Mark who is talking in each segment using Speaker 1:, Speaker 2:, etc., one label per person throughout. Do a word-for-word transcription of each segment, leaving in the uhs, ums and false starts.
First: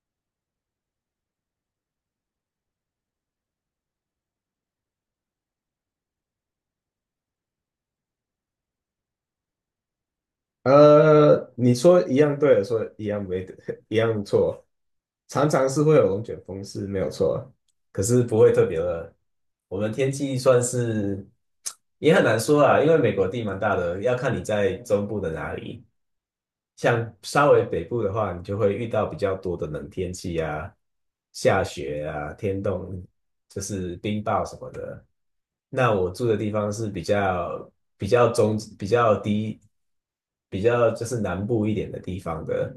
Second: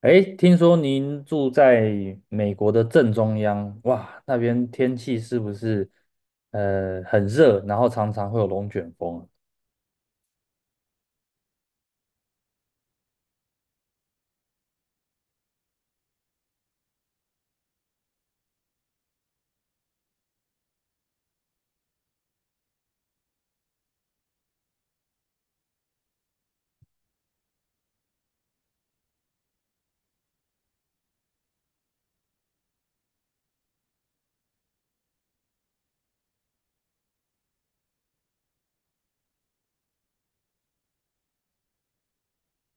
Speaker 1: 哎，听说您住在美国的正中央，哇，那边天气是不是呃很热，然后常常会有龙卷风啊。
Speaker 2: 呃，你说一样对，说一样没，一样错，常常是会有龙卷风是没有错，可是不会特别的。我们天气算是也很难说啊，因为美国地蛮大的，要看你在中部的哪里。像稍微北部的话，你就会遇到比较多的冷天气啊，下雪啊，天冻，就是冰雹什么的。那我住的地方是比较比较中比较低，比较就是南部一点的地方的，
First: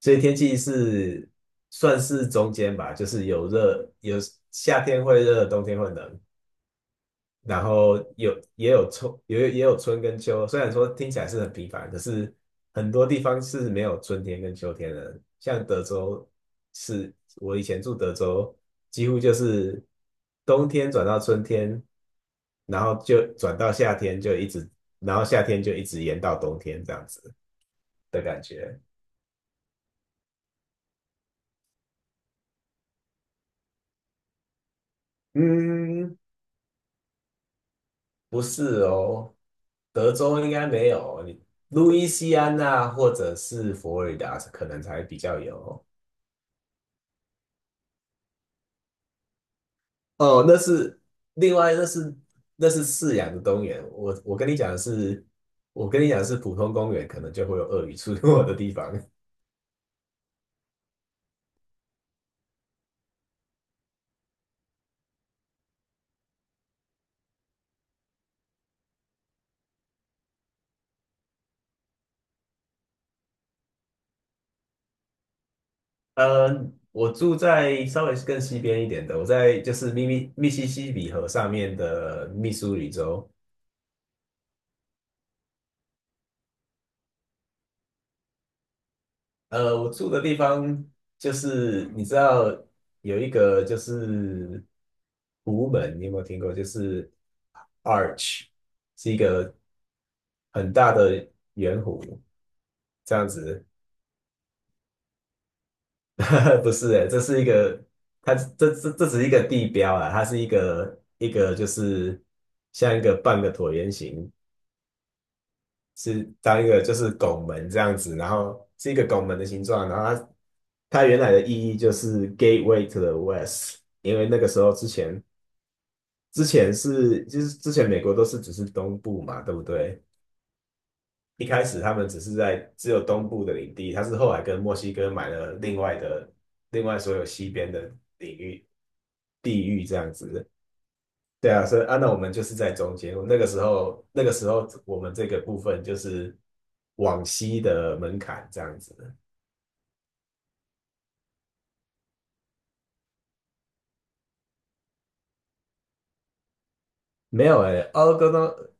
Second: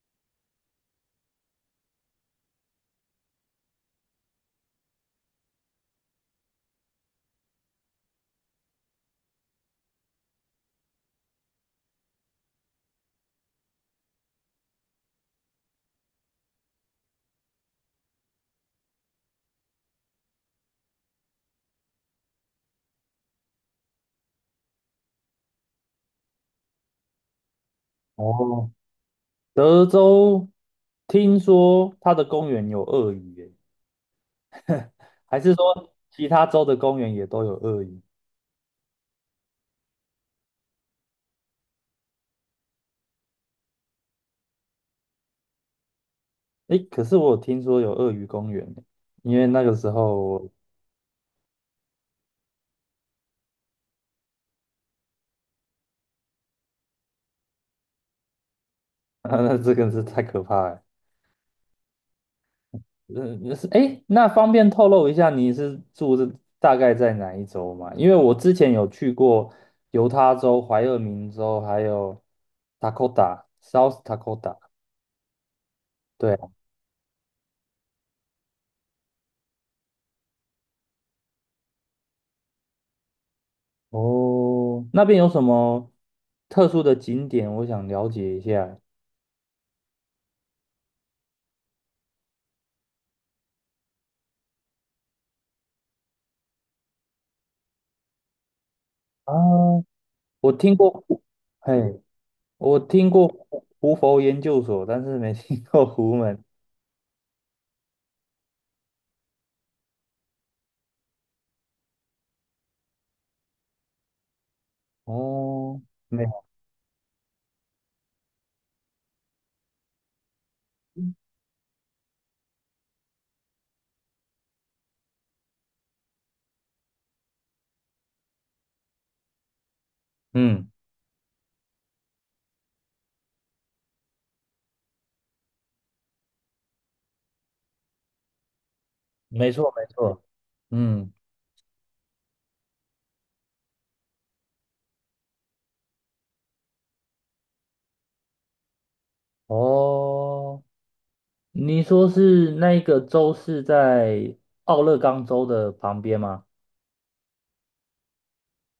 Speaker 2: 所以天气是算是中间吧，就是有热，有夏天会热，冬天会冷，然后有也有春，也有也有春跟秋。虽然说听起来是很平凡，可是很多地方是没有春天跟秋天的。像德州是，我以前住德州，几乎就是冬天转到春天，然后就转到夏天，就一直，然后夏天就一直延到冬天这样子的感
Speaker 1: 哦，
Speaker 2: 觉。
Speaker 1: 德州听说它的公园有鳄鱼耶，还是说
Speaker 2: 嗯，
Speaker 1: 其他州的公园也都有鳄鱼？
Speaker 2: 不是哦，德州应该没有，你路易斯安那或者是佛罗里达可能才比较有。
Speaker 1: 哎，可是我有听说有鳄鱼公园耶，因为那个时
Speaker 2: 哦，
Speaker 1: 候，
Speaker 2: 那是另外，那是那是饲养的公园。我我跟你讲的是，我跟你讲的是普通公园，可能就会有鳄鱼出没的地方。
Speaker 1: 那这个是太可怕了。嗯，是哎，那方便透露一下你是住的大概在哪一州吗？因为我之前有去过犹他州、怀俄明州，还有 Dakota、South Dakota。对啊。
Speaker 2: 呃，我住在稍微更西边一点的，我在就是密密密西西比河上面的密苏里州。
Speaker 1: 哦，那边有什么特殊的景点？我想了解一下。
Speaker 2: 呃，我住的地方就是你知道有一个就是湖门，你有没有听过？就是 Arch 是一
Speaker 1: 啊，
Speaker 2: 个
Speaker 1: 我
Speaker 2: 很
Speaker 1: 听过
Speaker 2: 大
Speaker 1: 胡，
Speaker 2: 的圆
Speaker 1: 嘿，
Speaker 2: 弧
Speaker 1: 我听
Speaker 2: 这
Speaker 1: 过
Speaker 2: 样
Speaker 1: 胡
Speaker 2: 子。
Speaker 1: 胡佛研究所，但是没听过胡门
Speaker 2: 不是诶，这是一个，它这这这只是一个地标啊，它是一个一个就是像一个半个椭圆形，
Speaker 1: 哦，
Speaker 2: 是
Speaker 1: 没，
Speaker 2: 当一个就是拱门这样子，然后是一个拱门的形状，然后它它原来的意义就是 Gateway to the West，因为那个时候之前之前是就是之前美国都是只是东部嘛，对不对？
Speaker 1: 嗯，
Speaker 2: 一开始他们只是在只有东部的领地，它是后来跟墨西哥买了另外的另外所有西边的。领域。
Speaker 1: 没
Speaker 2: 地
Speaker 1: 错，
Speaker 2: 狱
Speaker 1: 没
Speaker 2: 这样
Speaker 1: 错，
Speaker 2: 子。
Speaker 1: 嗯，
Speaker 2: 对啊，所以啊，那我们就是在中间。那个时候，那个时候我们这个部分就是往西的门槛这样子。
Speaker 1: 哦。你说是那一个州是在奥勒冈州的旁边吗？
Speaker 2: 没有诶、欸奥勒冈州，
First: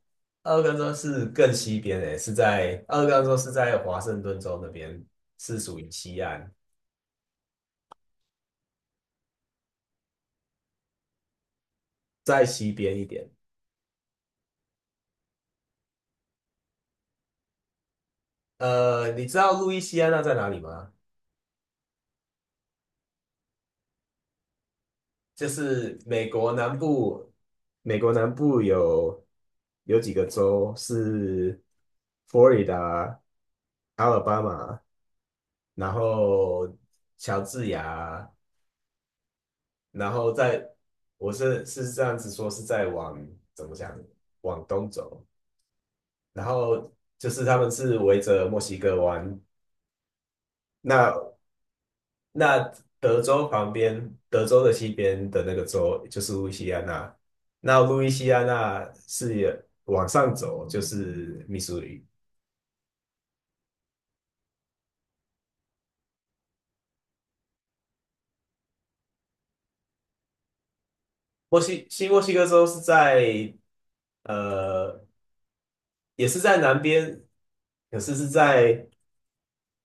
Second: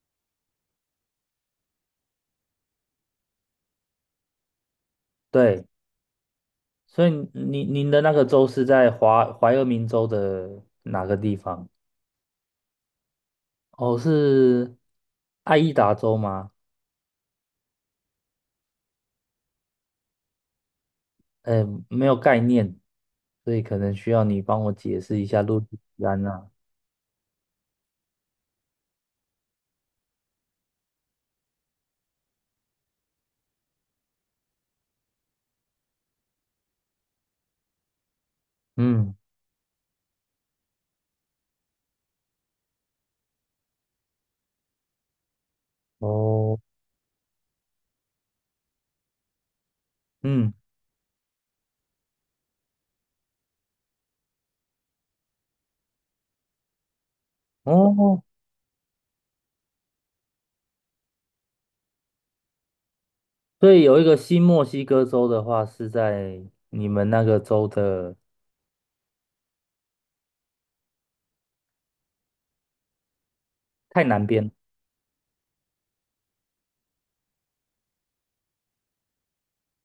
Speaker 2: 奥勒冈州是更西边诶、欸是在奥勒冈州是在华盛顿州那边，是
Speaker 1: 对，
Speaker 2: 属于西岸，
Speaker 1: 所以您您的那个州是在华怀俄明州的哪个地方？
Speaker 2: 在西边一点。
Speaker 1: 哦，是爱伊达州吗？
Speaker 2: 呃，你知道路易斯安那在哪里吗？
Speaker 1: 哎，没有概念，所以可能需要你帮我解释一下
Speaker 2: 就
Speaker 1: 路易
Speaker 2: 是
Speaker 1: 斯安
Speaker 2: 美
Speaker 1: 那。
Speaker 2: 国南部美国南部有有几个州是佛罗里达、阿尔巴马，然后乔治亚，
Speaker 1: 嗯，
Speaker 2: 然后在我是是这样子说，是在往怎么讲往东走，然
Speaker 1: 哦，
Speaker 2: 后就是他们是围着墨西哥湾，
Speaker 1: 嗯，
Speaker 2: 那那德州旁边，德州的西边的那个州就是路易西安那，那路易
Speaker 1: 哦，
Speaker 2: 西安那是往上走就是密苏里。
Speaker 1: 所以有一个新墨西哥州的话是在你们那个州的
Speaker 2: 墨西西墨西哥州是在
Speaker 1: 太南边，
Speaker 2: 呃，也是在南边，可是是在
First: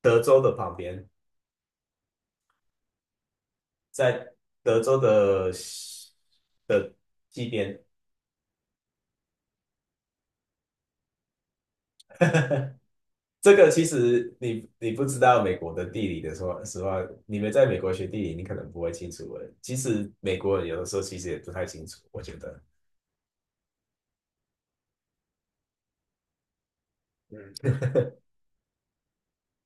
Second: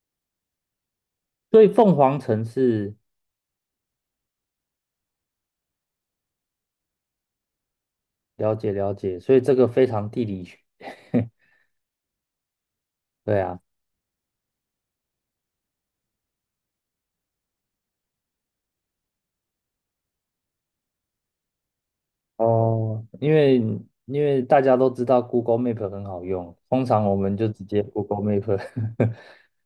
Speaker 2: 德州的旁边，
Speaker 1: 所以凤凰城是。
Speaker 2: 在德州的西的西边。
Speaker 1: 了解了解，所以这个非常地理学，对
Speaker 2: 这
Speaker 1: 啊。
Speaker 2: 个其实你你不知道美国的地理的说实话，你们在美国学地理，你可能不会清楚的。其实美国人有的时候其实也不太清楚，我觉得。
Speaker 1: 哦，因为因为大家都知道 Google Map 很好用，通常我们就直
Speaker 2: 嗯，
Speaker 1: 接 Google Map。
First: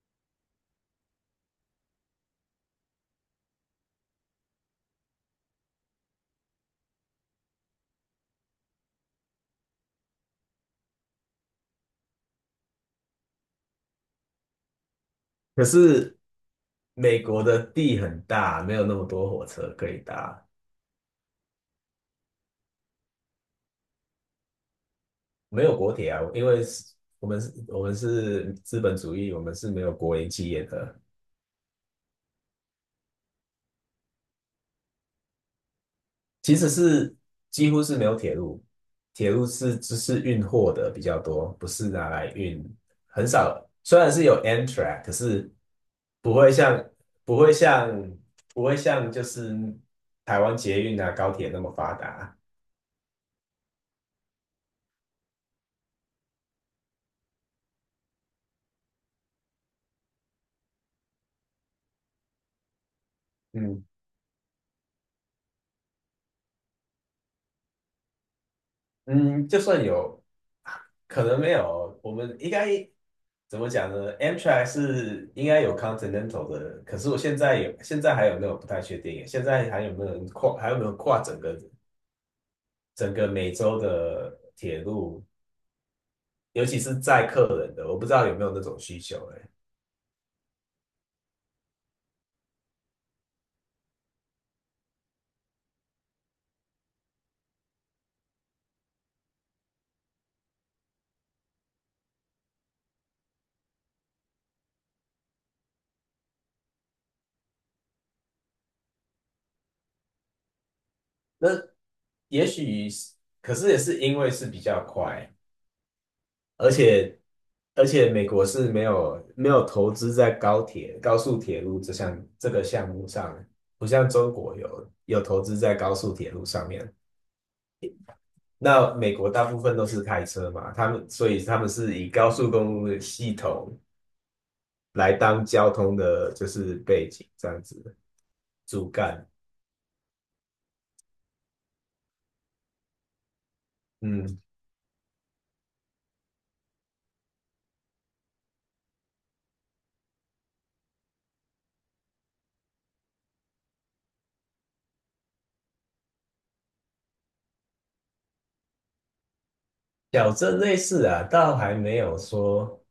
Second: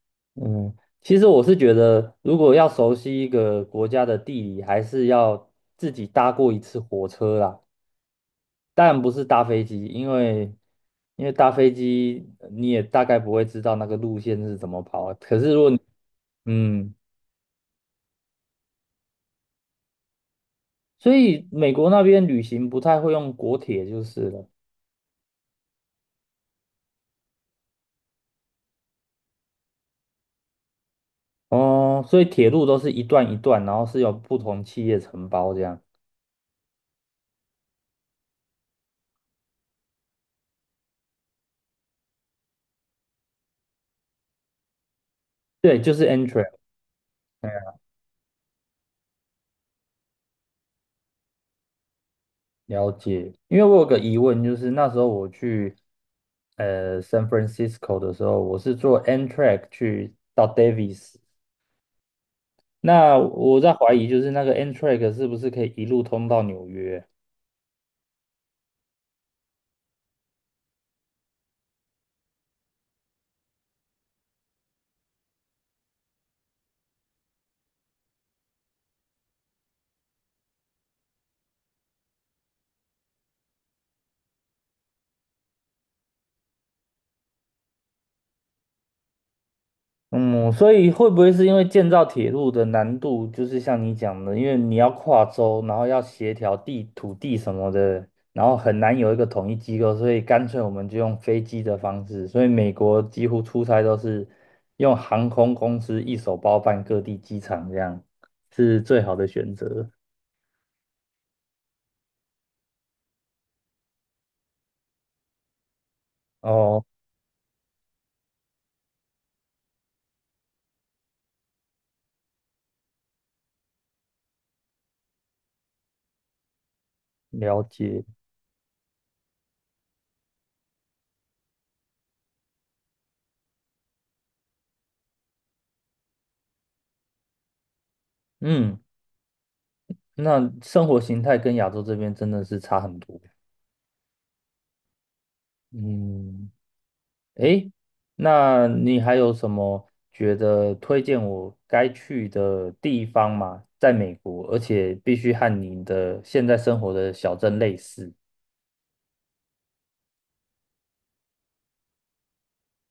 Speaker 1: 嗯，其实我是觉得，如果要熟悉一个国家的地理，还是要自己搭过一次火车啦。当然不是搭飞机，因为因为搭飞机你也大概不会知道那个路线是怎么跑啊，可是如
Speaker 2: 可
Speaker 1: 果你
Speaker 2: 是
Speaker 1: 嗯。
Speaker 2: 美国的地很大，没有那么多火车可以搭。
Speaker 1: 所以美国那边旅行不太会用国铁就是了。
Speaker 2: 没有国铁啊，因为是我们是我们是资本主义，我们是没有国营企业的，
Speaker 1: 哦，所以铁路都是一段一段，然后是有不同企业承包这样。
Speaker 2: 其实是几乎是没有铁路，铁路是只是运货的比较多，不是拿来运，很少。虽然是有 Amtrak，可是
Speaker 1: 对，就是
Speaker 2: 不
Speaker 1: Amtrak。
Speaker 2: 会像不会像不会像就是台湾捷运啊高铁那么发达。
Speaker 1: 了解，因为我有个疑问，就是那时候我去呃 San Francisco 的时候，我是坐 Amtrak 去到 Davis，那我在
Speaker 2: 嗯
Speaker 1: 怀疑就是那个 Amtrak 是不是可以一路通到纽约？
Speaker 2: 嗯，就算有。可能没有，我们应该怎么讲呢？Amtrak 是应该有 Continental 的，可是我现在有，现在还有没有不太确定耶。现在还有没有人跨，还有没有跨整个整个美洲的铁路，尤其是载客人的，我不知道有没有那种需求、欸。
Speaker 1: 嗯，所以会不会是因为建造铁路的难度，就是像你讲的，因为你要跨州，然后要协调地土地什么的，然后很难有一个统一机构，所以干脆我们就用飞机的方式。所以美国几乎出差都是用航空公司一手包办各地机场，这样是最好的选择。
Speaker 2: 那也许是，可是也是因为是比较快，而
Speaker 1: 哦，
Speaker 2: 且而且美国是没有没有投资在高铁、高速铁路这项这个项目上，不像中国有有投资在高速铁路上面。
Speaker 1: 了解。
Speaker 2: 那美国大部分都是开车嘛，他们所以他们是以高速公路的系统来当交通的，就是背景这样子
Speaker 1: 嗯，
Speaker 2: 主干。
Speaker 1: 那生活形态跟亚洲这边真的是差很多。
Speaker 2: 嗯，
Speaker 1: 嗯。诶，那你还有什么觉得推荐我该去的地方吗？在美国，而且必须和你的现在生活的小镇类似。
Speaker 2: 小镇类似啊，倒还没有说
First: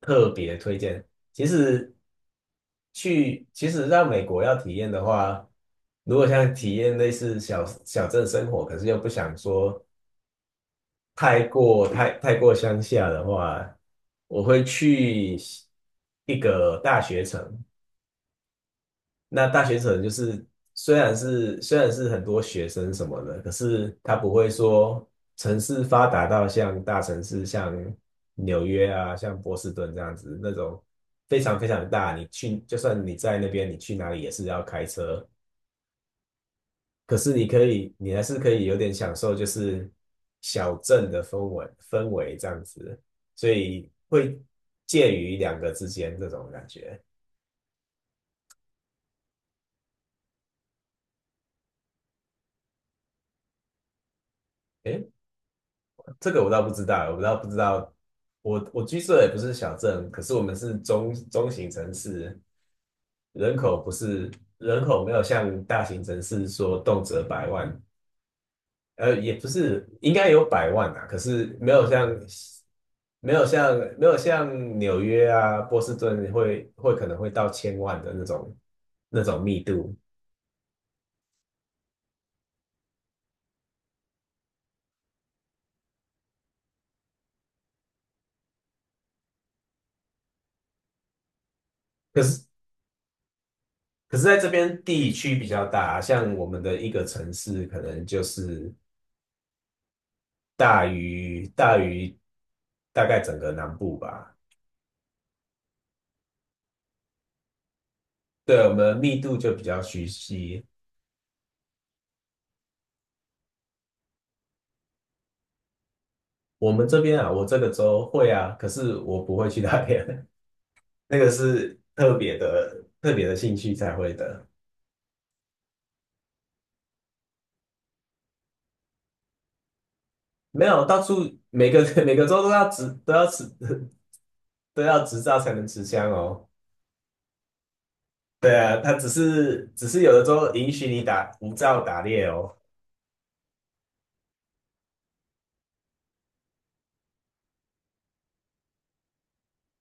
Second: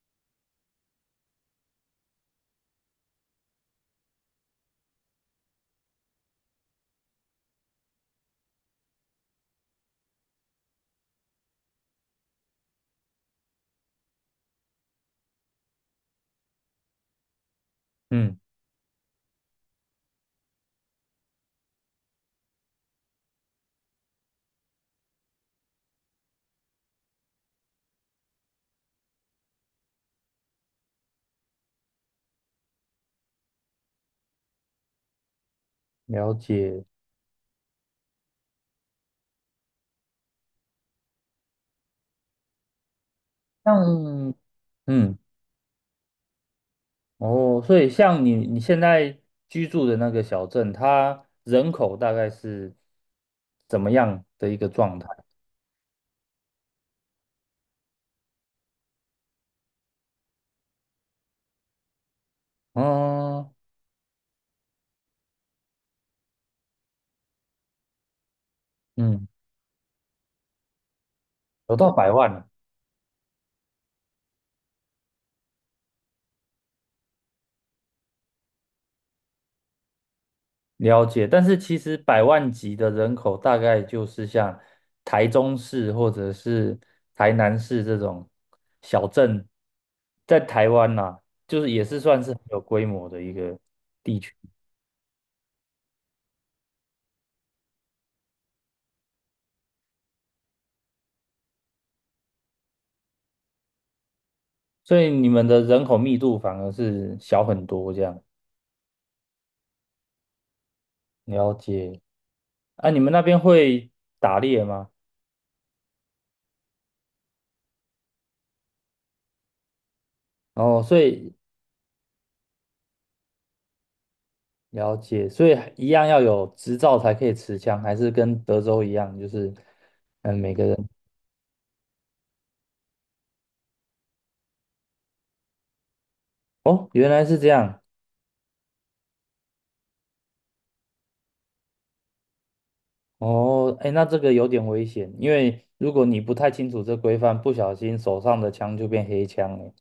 Speaker 2: 特别推荐。其实去，其实到美国要体验的话，如果想体验类似小小镇生活，可是又不想说太过太太过乡下的话，我会去一个大学城，
Speaker 1: 嗯，
Speaker 2: 那大学城就是虽然是虽然是很多学生什么的，可是他不会说城市发达到像大城市，像纽约啊，像波士顿这样子那种非常非常大。你去就算你在那边，你去哪里也是要开车，
Speaker 1: 了解。
Speaker 2: 可是你可以，你还是可以有点享受就是小镇的氛围氛围这样子，所以
Speaker 1: 像，
Speaker 2: 会介
Speaker 1: 嗯，
Speaker 2: 于两个之间这种感觉。
Speaker 1: 哦，所以像你你现在居住的那个小镇，它人口大概是怎么样的一个状态？
Speaker 2: 诶这个我倒不知道，我倒不知道。我我居住的也不是小镇，可是我们是中中型城市，
Speaker 1: 嗯
Speaker 2: 人口不是人口没有像大型城市说动辄百万，呃，
Speaker 1: 嗯，
Speaker 2: 也不是应该有百万啊，可是没
Speaker 1: 有
Speaker 2: 有
Speaker 1: 到
Speaker 2: 像
Speaker 1: 百万了。
Speaker 2: 没有像没有像纽约啊、波士顿会会可能会到千万的那种那种密度，
Speaker 1: 了解，但是其实百万级的人口大概就是像台中市或者是台南市这种小镇，在台湾呐、就是也是算
Speaker 2: 可
Speaker 1: 是很
Speaker 2: 是
Speaker 1: 有规模的一个
Speaker 2: 可
Speaker 1: 地
Speaker 2: 是
Speaker 1: 区，
Speaker 2: 在这边地区比较大啊，像我们的一个城市可能就是。大于大于大概整个南部吧。
Speaker 1: 所以你们的人口密度反而是小很多这样。
Speaker 2: 对，我们密度就比较稀稀。
Speaker 1: 了解，啊，你们那边会打猎吗？
Speaker 2: 我们这边啊，我这个州会啊，可是我不会去那边，
Speaker 1: 哦，所
Speaker 2: 那个
Speaker 1: 以
Speaker 2: 是特别的特别的兴趣才会的。
Speaker 1: 了解，所以一样要有执照才可以持枪，还是跟德州一样，就是嗯，每个
Speaker 2: 没有，
Speaker 1: 人。
Speaker 2: 到处每个 每个州都要执都要持 都要执照才能持枪哦。
Speaker 1: 哦，原来是这样。
Speaker 2: 对啊，他只是只是有的州允许你打无照打猎哦，
Speaker 1: 哦，哎，那这个有点危险，因为如果你不太清楚这规范，不小心手上的枪就变黑枪了。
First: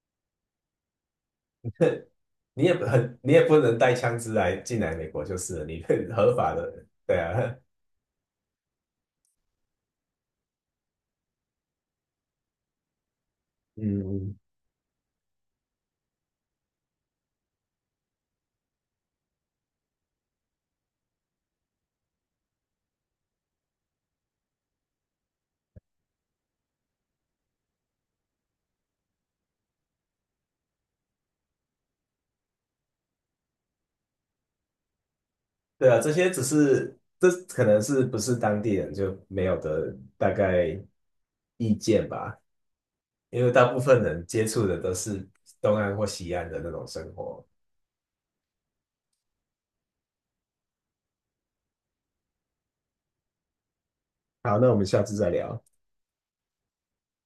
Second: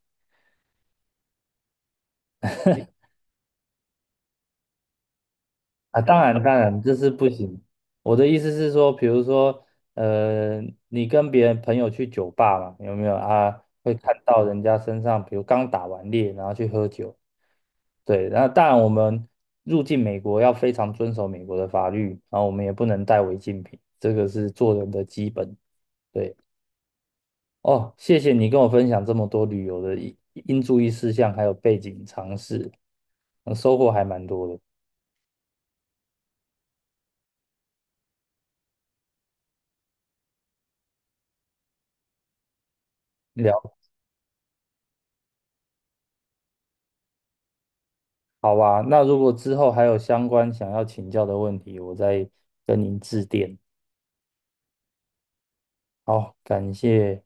Speaker 2: 你也不很你也不能带枪支来进来美国就是了，你
Speaker 1: 啊，当然，
Speaker 2: 合法
Speaker 1: 当然，
Speaker 2: 的。
Speaker 1: 这是
Speaker 2: 对
Speaker 1: 不
Speaker 2: 啊，
Speaker 1: 行。我的意思是说，比如说，呃，你跟别人朋友去酒吧嘛，有没有啊？会看
Speaker 2: 嗯，
Speaker 1: 到人家身上，比如刚打完猎，然后去喝酒。对，那当然，我们入境美国要非常遵守美国的法律，然后我们也不能带违禁品，这个是做人的基本。对。哦，谢谢你跟我分享这么多旅游的应应注意事项，还有背景常识，呃收获还蛮多的。
Speaker 2: 对啊，这些只是这可能是不是当地人就没有的大概意见吧，因为大
Speaker 1: 聊，
Speaker 2: 部分人接触的都是东岸或西岸的那种生活。
Speaker 1: 好吧，那如果之后还有相关想要请教的问题，我再跟您致电。
Speaker 2: 好，那我们下次再聊。
Speaker 1: 好，感谢。